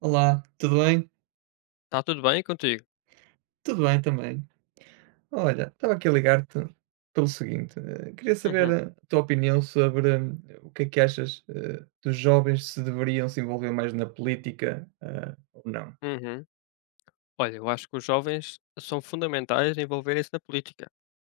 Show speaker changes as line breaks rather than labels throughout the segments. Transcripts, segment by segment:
Olá, tudo bem?
Está tudo bem contigo?
Tudo bem também. Olha, estava aqui a ligar-te pelo seguinte, queria saber
Uhum,
a tua opinião sobre o que é que achas dos jovens se deveriam se envolver mais na política ou não,
uhum. Olha, eu acho que os jovens são fundamentais a envolverem-se na política,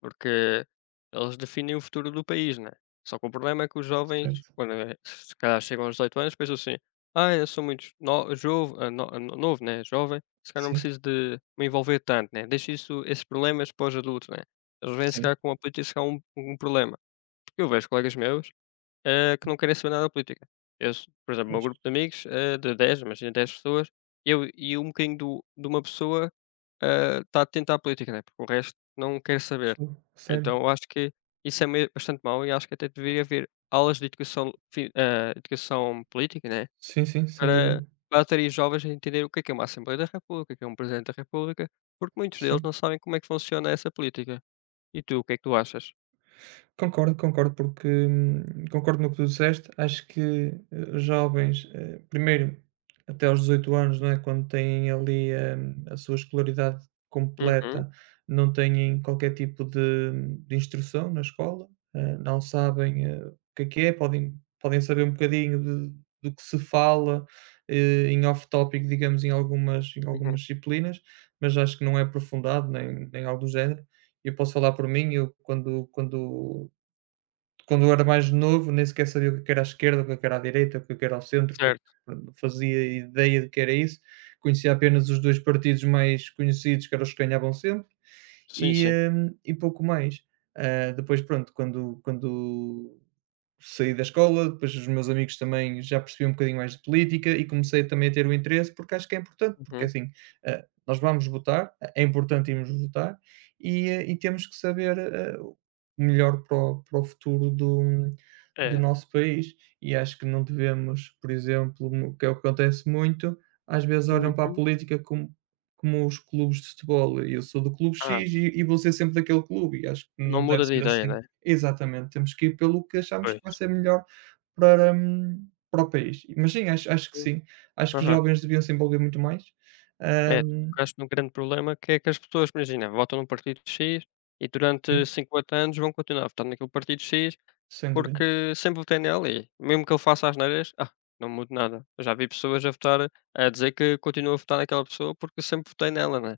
porque eles definem o futuro do país, né? Só que o problema é que os jovens,
certo?
quando se calhar chegam aos 18 anos, pensam assim: eu sou muito no jovo, ah, no ah, no- novo, né? Jovem, se calhar não
Sim,
preciso de me envolver tanto, né? Deixo isso, esses problemas para os adultos, né? Eles vêm se
sim,
calhar com a política se calhar um problema. Porque eu vejo colegas meus que não querem saber nada da política. Por exemplo, o meu
acho que
grupo de amigos, de 10, imagina 10 pessoas, eu e um bocadinho de uma pessoa está atenta à política, né? Porque o resto não quer saber.
foi, sério.
Então eu acho que isso é bastante mau e acho que até deveria haver aulas de educação política, né?
Sim, sim, sem dúvida.
Para bater os jovens a entender o que é uma Assembleia da República, o que é um Presidente da República, porque muitos deles não
Sim.
sabem como é que funciona essa política. E tu, o que é que tu achas?
Concordo, concordo, porque concordo no que tu disseste. Acho que os jovens, primeiro, até aos 18 anos, não é? Quando têm ali a sua escolaridade
Uhum,
completa, não têm qualquer tipo de instrução na escola, não sabem o que é, podem saber um bocadinho do que se fala em off-topic, digamos, em
uhum.
algumas disciplinas, mas acho que não é aprofundado, nem algo do género. Eu posso falar por mim. Eu quando eu era mais novo, nem sequer sabia o que é que era à esquerda, o que é que era à direita, o que é que era ao centro, o que é que
Certo,
não fazia ideia do que era isso. Conhecia apenas os 2 partidos mais conhecidos, que eram os que ganhavam sempre,
sim,
e,
sim.
e pouco mais. Depois, pronto, quando saí da escola, depois os meus amigos também já percebiam um bocadinho mais de política e comecei também a ter o interesse, porque acho que é importante, porque
Uhum.
assim, nós vamos votar. Eh, é importante irmos votar e, e temos que saber o melhor para para o futuro do
É,
nosso país. E acho que não devemos, por exemplo, que é o que acontece muito, às vezes olham para a
uhum.
política como os clubes de futebol. Eu sou do clube
Ah,
X e, vou ser sempre daquele clube, e acho que
não
não deve
muda de
ser
ideia,
assim.
né?
Exatamente, temos que ir pelo que achamos que
Pois.
vai ser melhor para o país. Mas sim, acho que
Sim.
sim, acho que os
Aham.
jovens deviam se envolver muito mais, hã,
É, tu tocaste num grande problema que é que as pessoas, imagina, votam num partido X e durante
sim,
50 anos vão continuar a votar naquele partido X
sem dúvida.
porque sempre votei nele e mesmo que ele faça as asneiras, não muda nada. Eu já vi pessoas a votar, a dizer que continuam a votar naquela pessoa porque sempre votei nela, né?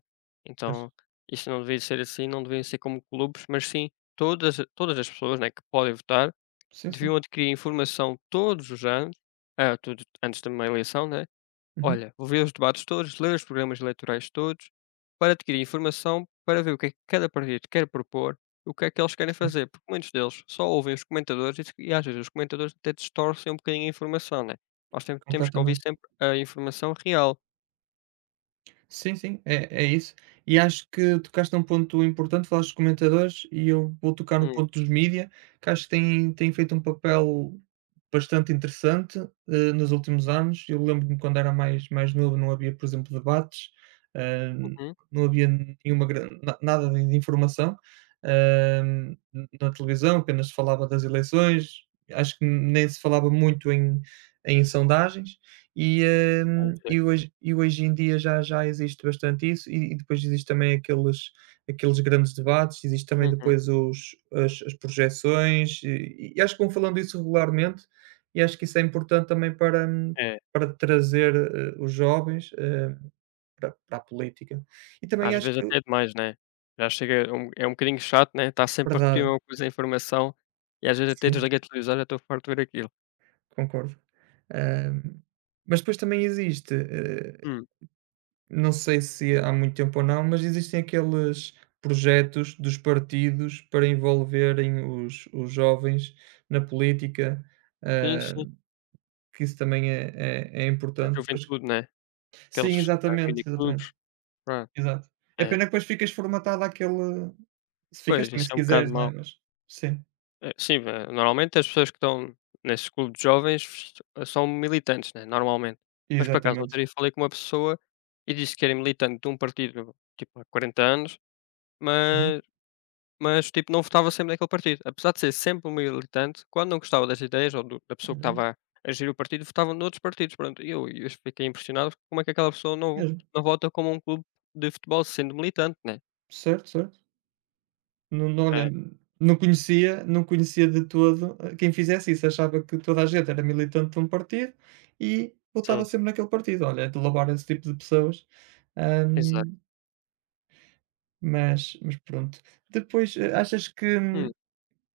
Pois.
Então, isso não devia ser assim, não devia ser como clubes, mas sim todas as pessoas né, que podem votar
Sim, sim.
deviam adquirir informação todos os anos, tudo antes da minha eleição, né?
Uhum,
Olha, vou ver os debates todos, ler os programas eleitorais todos, para adquirir informação, para ver o que é que cada partido quer propor, o que é que eles querem
sim,
fazer, porque muitos deles só ouvem os comentadores e, se- e às vezes os comentadores até distorcem um bocadinho a informação, né? Nós temos que ouvir
completamente.
sempre a informação real.
Sim, sim, é isso. E acho que tocaste num ponto importante, falaste dos comentadores e eu vou tocar no
Hum,
ponto dos mídia, que acho que têm feito um papel bastante interessante, nos últimos anos. Eu lembro-me quando era mais novo não havia, por exemplo, debates, hã,
uhum,
não havia nenhuma gran na nada de informação, hã, na televisão, apenas se falava das eleições. Acho que nem se falava muito em sondagens. E,
pois é.
e hoje em dia já existe bastante isso e depois existe também aqueles grandes debates, existe também
Uhum.
depois os as projeções e acho que vão falando isso regularmente, e acho que isso é importante também para trazer, os jovens, para a política. E também
Às
acho
vezes
que
até é demais, né? Já chega, é um bocadinho chato, né? Está sempre a repetir
verdade,
uma coisa, a informação, e às vezes até
sim,
desliguei a televisão, já estou farto de ver aquilo.
concordo. Hum, mas depois também existe,
Hum,
não sei se é há muito tempo ou não, mas existem aqueles projetos dos partidos para envolverem os jovens na política,
sim,
ah,
sim,
que isso também é
a
importante.
juventude, né?
Sim,
Aqueles,
exatamente, exatamente,
miniclubes, pronto,
exato. É
é.
pena que depois ficas formatado àquele. Se ficas
Pois,
também,
isso
se
é um bocado
quiseres, não é?
mau.
Mas sim,
Sim, normalmente as pessoas que estão nesses clubes de jovens são militantes, né? Normalmente. Mas por acaso,
exatamente.
outro dia falei com uma pessoa e disse que era militante de um partido, tipo, há 40 anos,
Uhum,
mas Mas, tipo, não votava sempre naquele partido. Apesar de ser sempre um militante, quando não gostava das ideias ou do da pessoa que
olha,
estava a gerir o partido, votava noutros partidos, pronto. E eu fiquei impressionado como é que aquela pessoa não
mesmo,
não vota como um clube de futebol sendo militante, né.
certo, certo. Não, não, olha,
É,
não conhecia de todo, quem fizesse isso. Achava que toda a gente era militante de um partido e votava
sim,
sempre naquele partido. Olha, é de louvar esse tipo de pessoas,
exato.
ahm, mas pronto. Depois, achas
Hum,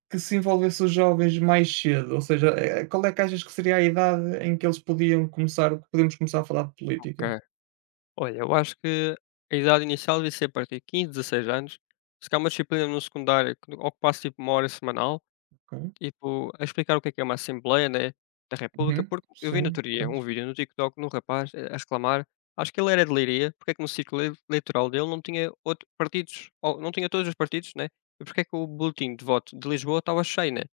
que se envolvesse os jovens mais cedo, ou seja, qual é que achas que seria a idade em que eles podiam começar que podemos começar a falar de política?
ok. Olha, eu acho que a idade inicial devia ser a partir de 15, 16 anos. Se calhar uma disciplina no secundário que ocupasse tipo uma hora semanal.
Ok.
Tipo, a explicar o que é uma Assembleia, né, da República,
Uhum.
porque eu vi no
Sim,
outro dia um
pois.
vídeo no TikTok num rapaz a reclamar, acho que ele era de Leiria, porque é que no ciclo eleitoral dele não tinha outro partidos ou não tinha todos os partidos, né, e porque é que o boletim de voto de Lisboa estava cheio, né.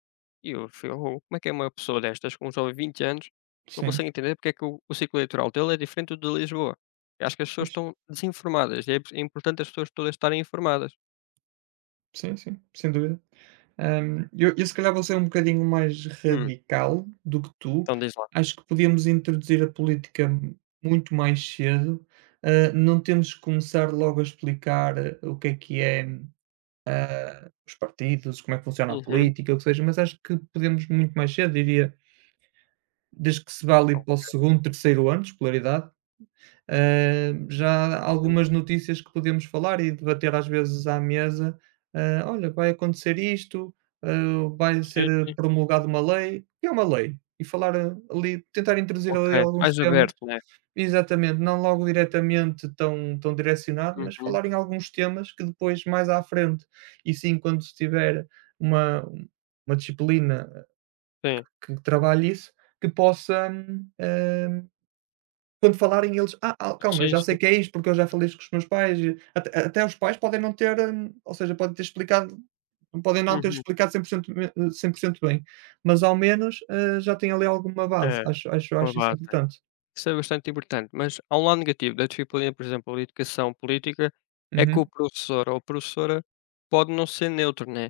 E eu fui: "Oh, como é que é uma pessoa destas com só 20 anos não
Sim,
consegue entender porque é que o ciclo eleitoral dele é diferente do de Lisboa?" Eu acho que as pessoas
pois.
estão desinformadas e é importante as pessoas todas estarem informadas.
Sim, sim, sem dúvida. Eu se calhar vou ser um bocadinho mais
Hum,
radical do que tu.
então diz lá.
Acho que podíamos introduzir a política muito mais cedo. Não temos que começar logo a explicar o que é os partidos, como é que funciona a
Uhum.
política, o que seja, mas acho que podemos muito mais cedo, diria, desde que se vá ali para o
Ok.
segundo, terceiro ano de escolaridade, já algumas notícias que podemos falar e debater às vezes à mesa, olha, vai acontecer isto, vai ser
Sim, sim.
promulgada uma lei, o que é uma lei? E falar ali, tentar introduzir
Ok,
ali alguns
mais
temas,
aberto, né?
exatamente, não logo diretamente tão direcionado, mas
Uhum,
falar em alguns temas que depois, mais à frente, e sim quando se tiver uma, uma disciplina
sim.
que trabalhe isso, que possa quando falarem eles: "Ah, ah, calma, eu
Sim,
já sei
sim.
que é isto, porque eu já falei isto com os meus pais". E até os pais podem não ter, ou seja, podem não ter
Uhum.
explicado 100% bem, mas ao menos, já tem ali alguma base,
É,
acho acho
uma
acho isso
base.
importante.
Isso é bastante importante, mas há um lado negativo da disciplina, por exemplo, de educação política, é que o
Uhum.
professor ou a professora pode não ser neutro, né?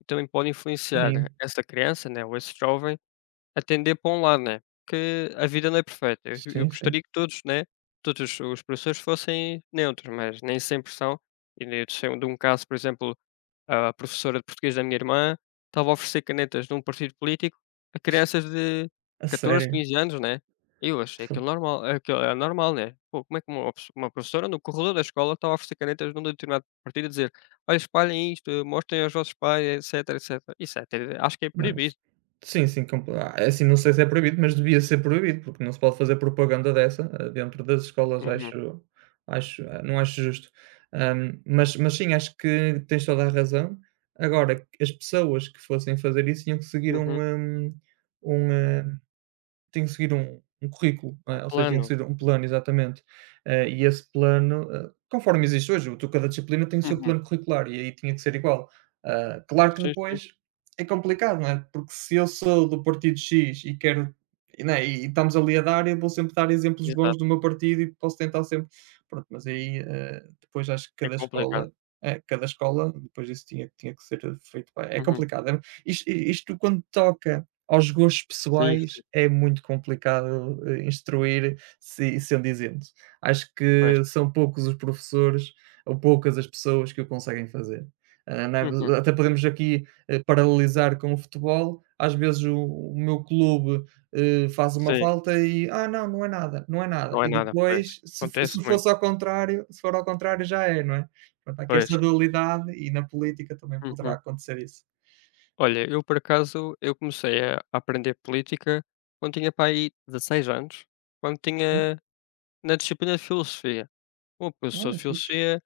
E também pode influenciar
Sim,
essa criança, né, ou esse jovem atender para um lado, né, que a vida não é perfeita. Eu
sim, sim.
gostaria que todos, né, todos os professores fossem neutros, mas nem sempre são. E eu sei de um caso, por exemplo, a professora de português da minha irmã estava a oferecer canetas de um partido político a crianças de
A
14,
sério?
15 anos, né. Eu achei aquilo normal, aquilo é normal, né. Pô, como é que uma professora no corredor da escola estava a oferecer canetas de um determinado partido a dizer: "Olha, espalhem isto, mostrem aos vossos pais, etcétera". Isso é até acho que é
Nice.
proibido.
Sim, sim, é assim, não sei se é proibido, mas devia ser proibido, porque não se pode fazer propaganda dessa, dentro das escolas.
Uhum,
Não acho justo. Mas sim, acho que tens toda a razão. Agora, as pessoas que fossem fazer isso tinham que seguir um,
uhum.
um, tenho que seguir um currículo, não
Um
é, ou seja, tenho que
plano?
seguir um plano, exatamente. E esse plano, conforme existe hoje, o tu cada disciplina tem o seu
Uhum.
plano curricular e aí tinha que ser igual. Claro que
Sim, sim,
depois é complicado, não é, porque se eu sou do partido X e quero né, e não é, e estamos ali a dar, eu vou sempre dar exemplos bons
exato.
do meu partido e posso tentar sempre pronto, mas aí, depois acho que
É complicado.
cada escola depois isso tinha que ser feito bem. É
Uhum.
complicado, é isto. Isto quando toca aos gostos
Sim,
pessoais
sim,
é muito complicado, instruir se sendo isento. Acho
pois.
que são poucos os professores ou poucas as pessoas que o conseguem fazer. Ah, não
Uhum.
é Até podemos aqui, paralelizar com o futebol. Às vezes o meu clube, faz uma
Sim,
falta e: "Ah, não, não é nada, não é nada",
não é
e
nada, pois.
depois
Acontece muito,
se for ao contrário já é, não é? Pronto, há aqui
pois.
esta dualidade e na política também poderá
Uhum.
acontecer isso.
Olha, eu por acaso, eu comecei a aprender política quando tinha para aí 16 anos, quando
Hum,
tinha na disciplina de filosofia. O professor
Olha,
de
fixe.
filosofia,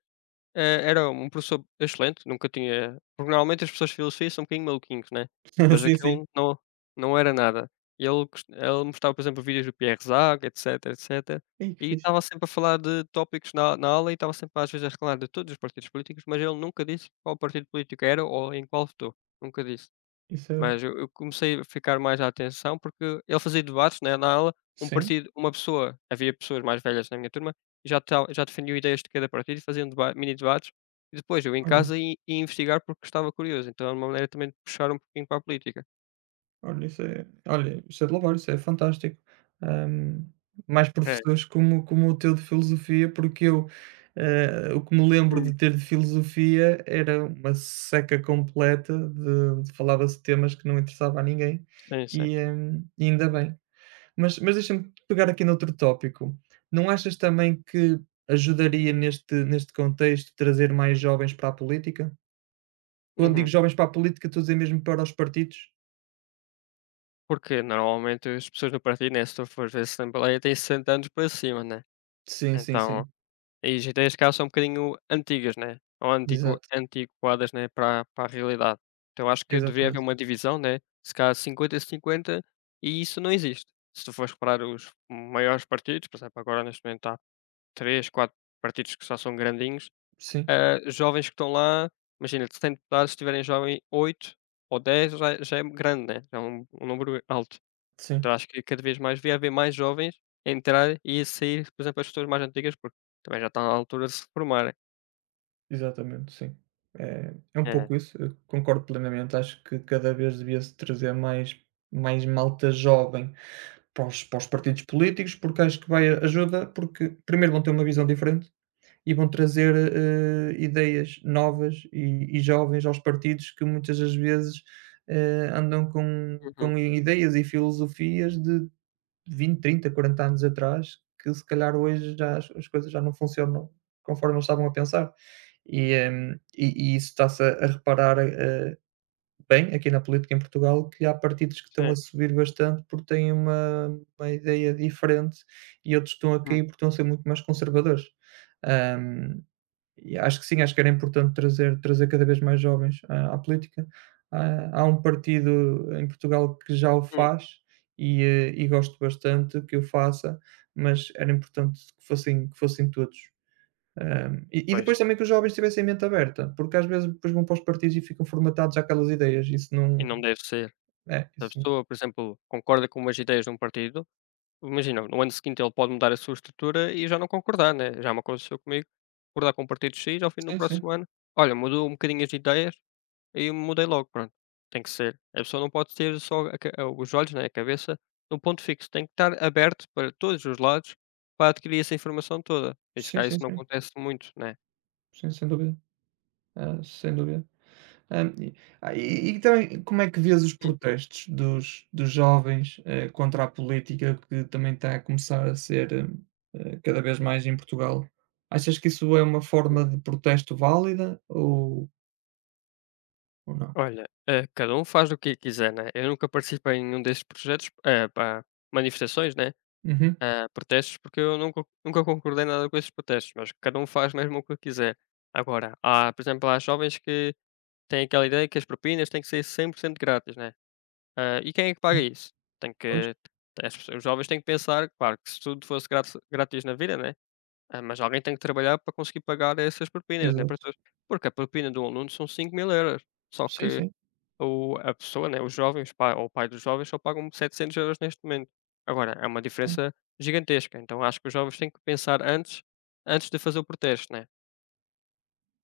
Era um professor excelente, nunca tinha porque normalmente as pessoas de filosofia são um bocadinho maluquinhos, né, mas
Sim, sim.
aquele não era nada. E ele cos ele mostrava, por exemplo, vídeos do Pierre Zag, etcétera,
Ei, que
e
fixe.
estava sempre a falar de tópicos na aula e estava sempre às vezes a reclamar de todos os partidos políticos, mas ele nunca disse qual partido político era ou em qual votou, nunca disse.
Isso é
Mas eu comecei a ficar mais à atenção, porque ele fazia debates, né, na aula, um
sim,
partido uma pessoa havia pessoas mais velhas na minha turma, e já defendiam ideias de cada partido e faziam deba mini debates, e depois eu em
olha
casa ia investigar porque estava curioso, então era uma maneira também de puxar um pouquinho para a política.
isso é olha, isso é de louvar, isso é fantástico. Hum, Mais
É.
professores como o teu de filosofia, porque eu, o que me lembro
Hum.
de ter de filosofia era uma seca completa de falava-se temas que não interessava a ninguém
Sim, sim.
e ainda bem. Mas deixa-me pegar aqui noutro tópico. Não achas também que ajudaria neste contexto trazer mais jovens para a política? Quando digo
Uhum.
jovens para a política, estou a dizer mesmo para os partidos?
Porque normalmente as pessoas no partido, né, se tu fores ver essa assembleia, têm 60 anos para cima, né,
Sim, sim,
então.
sim.
E as ideias cá são um bocadinho antigas, né, ou
Exato,
antiquadas, né, para a realidade. Então acho que deveria haver
exatamente.
uma divisão, né, se calhar 50 cinquenta e isso não existe. Se tu fores reparar os maiores partidos, por exemplo, agora neste momento há 3, 4 partidos que só são grandinhos,
Sim,
jovens que estão lá, imagina de 100 deputados, se tiverem jovem 8 ou 10 já é grande, né. Já é um número alto.
sim,
Então acho que cada vez mais devia haver mais jovens a entrar e a sair, por exemplo, as pessoas mais antigas, porque também já estão na altura de se reformarem.
exatamente, sim. É um
É.
pouco isso, eu concordo plenamente. Acho que cada vez devia-se trazer mais malta jovem para os partidos políticos, porque acho que vai ajuda, porque primeiro vão ter uma visão diferente e vão trazer, ideias novas e jovens aos partidos que muitas das vezes, andam com
Uhum,
com ideias e filosofias de 20, 30, 40 anos atrás, que se calhar hoje já as coisas já não funcionam conforme eles estavam a pensar. E isso está-se a reparar, bem aqui na política em Portugal, que há partidos que estão
sim.
a subir bastante porque têm uma ideia diferente e outros estão a
Hum,
cair porque estão a ser muito mais conservadores. Hum, e acho que sim, acho que era importante trazer cada vez mais jovens à política. Há um partido em Portugal que já o
hum,
faz e gosto bastante que o faça, mas era importante que fossem todos. Hã, e
pois.
depois também que os jovens tivessem a mente aberta, porque às vezes depois vão para os partidos e ficam formatados àquelas ideias, isso
E
não
não deve ser.
é,
Se a
isso não.
pessoa, por exemplo, concorda com umas ideias de um partido, imagina, no ano seguinte ele pode mudar a sua estrutura e já não concordar, né? Já me aconteceu comigo, concordar com o partido X, ao fim do
Sim, sim.
próximo ano, olha, mudou um bocadinho as ideias, e eu mudei logo, pronto, tem que ser. A pessoa não pode ter só os olhos, né, a cabeça num ponto fixo, tem que estar aberto para todos os lados para adquirir essa informação toda. E se
Sim,
calhar isso
sim,
não
sim.
acontece muito, né.
Sim, sem dúvida. Sem dúvida. Hã, e ah, e também como é que vês os protestos dos jovens, contra a política que também está a começar a ser, cada vez mais em Portugal? Achas que isso é uma
Uhum.
forma de protesto válida ou não?
Olha, cada um faz o que quiser, né. Eu nunca participei em nenhum desses projetos, pá, manifestações, né,
Uhum.
protestos, porque eu nunca concordei nada com esses protestos, mas cada um faz mesmo o que quiser. Agora, há, por exemplo, há jovens que têm aquela ideia que as propinas têm que ser 100% grátis, né. Ah, e quem é que paga
Hum,
isso? Tem
Pois,
que os jovens têm que pensar, claro, que se tudo fosse grátis, grátis na vida, né? Ah, mas alguém tem que trabalhar para conseguir pagar essas propinas, né? Para
exato.
todos. Porque a propina de um aluno são 5000 euros. Só
Sim,
que
sim.
a pessoa, né? Os jovens, o pai, ou o pai dos jovens, só pagam 700 euros neste momento. Agora, é uma diferença gigantesca. Então, acho que os jovens têm que pensar antes, antes de fazer o protesto, né?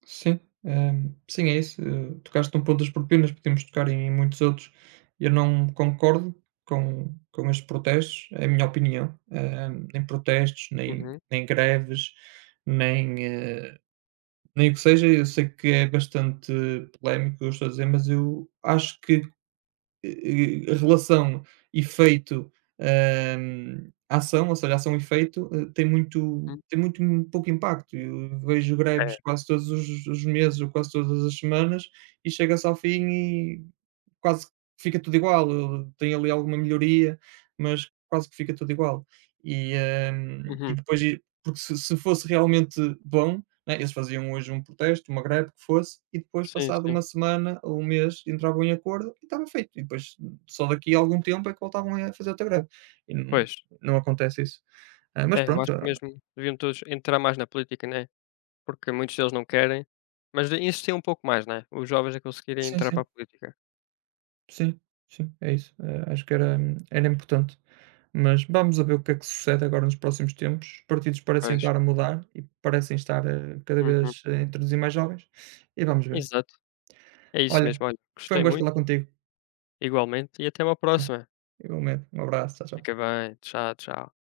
Sim, sim, é isso. Tocaste num ponto das propinas, podemos tocar em muitos outros. Eu não concordo com estes protestos, é a minha opinião. Nem protestos,
Uhum,
nem greves, nem, eh, nem o que seja. Eu sei que é bastante polémico o que eu estou a dizer, mas eu acho que e relação efeito, ação, ou seja, ação efeito, tem muito
uhum.
pouco impacto. Eu vejo
É.
greves quase todos os meses ou quase todas as semanas e chega-se ao fim e quase que fica tudo igual. Eu tem ali alguma melhoria, mas quase que fica tudo igual. E, hã, e
Uhum.
depois e porque se fosse realmente bom né, eles faziam hoje um protesto, uma greve, o que fosse, e depois
Sim,
passado
sim.
uma semana ou um mês entravam em acordo e estava feito. E depois só daqui a algum tempo é que voltavam a fazer outra greve. E não
Pois.
não acontece isso. Mas
É, eu
pronto,
acho que mesmo deviam todos entrar mais na política, né? Porque muitos deles não querem, mas de insistir um pouco mais, né, os jovens a conseguirem
sim,
entrar para a
sim,
política.
sim, sim, é isso. Acho que era importante. Mas vamos a ver o que é que sucede agora nos próximos tempos. Os partidos parecem
Pois.
estar a mudar e parecem estar, cada
Uhum.
vez a introduzir mais jovens e vamos ver.
Exato. É isso
Olha,
mesmo. Olha,
foi um
gostei
gosto
muito,
falar contigo.
igualmente, e até uma próxima.
Igualmente, um abraço. Tchau,
Fica
tchau.
bem. Tchau, tchau.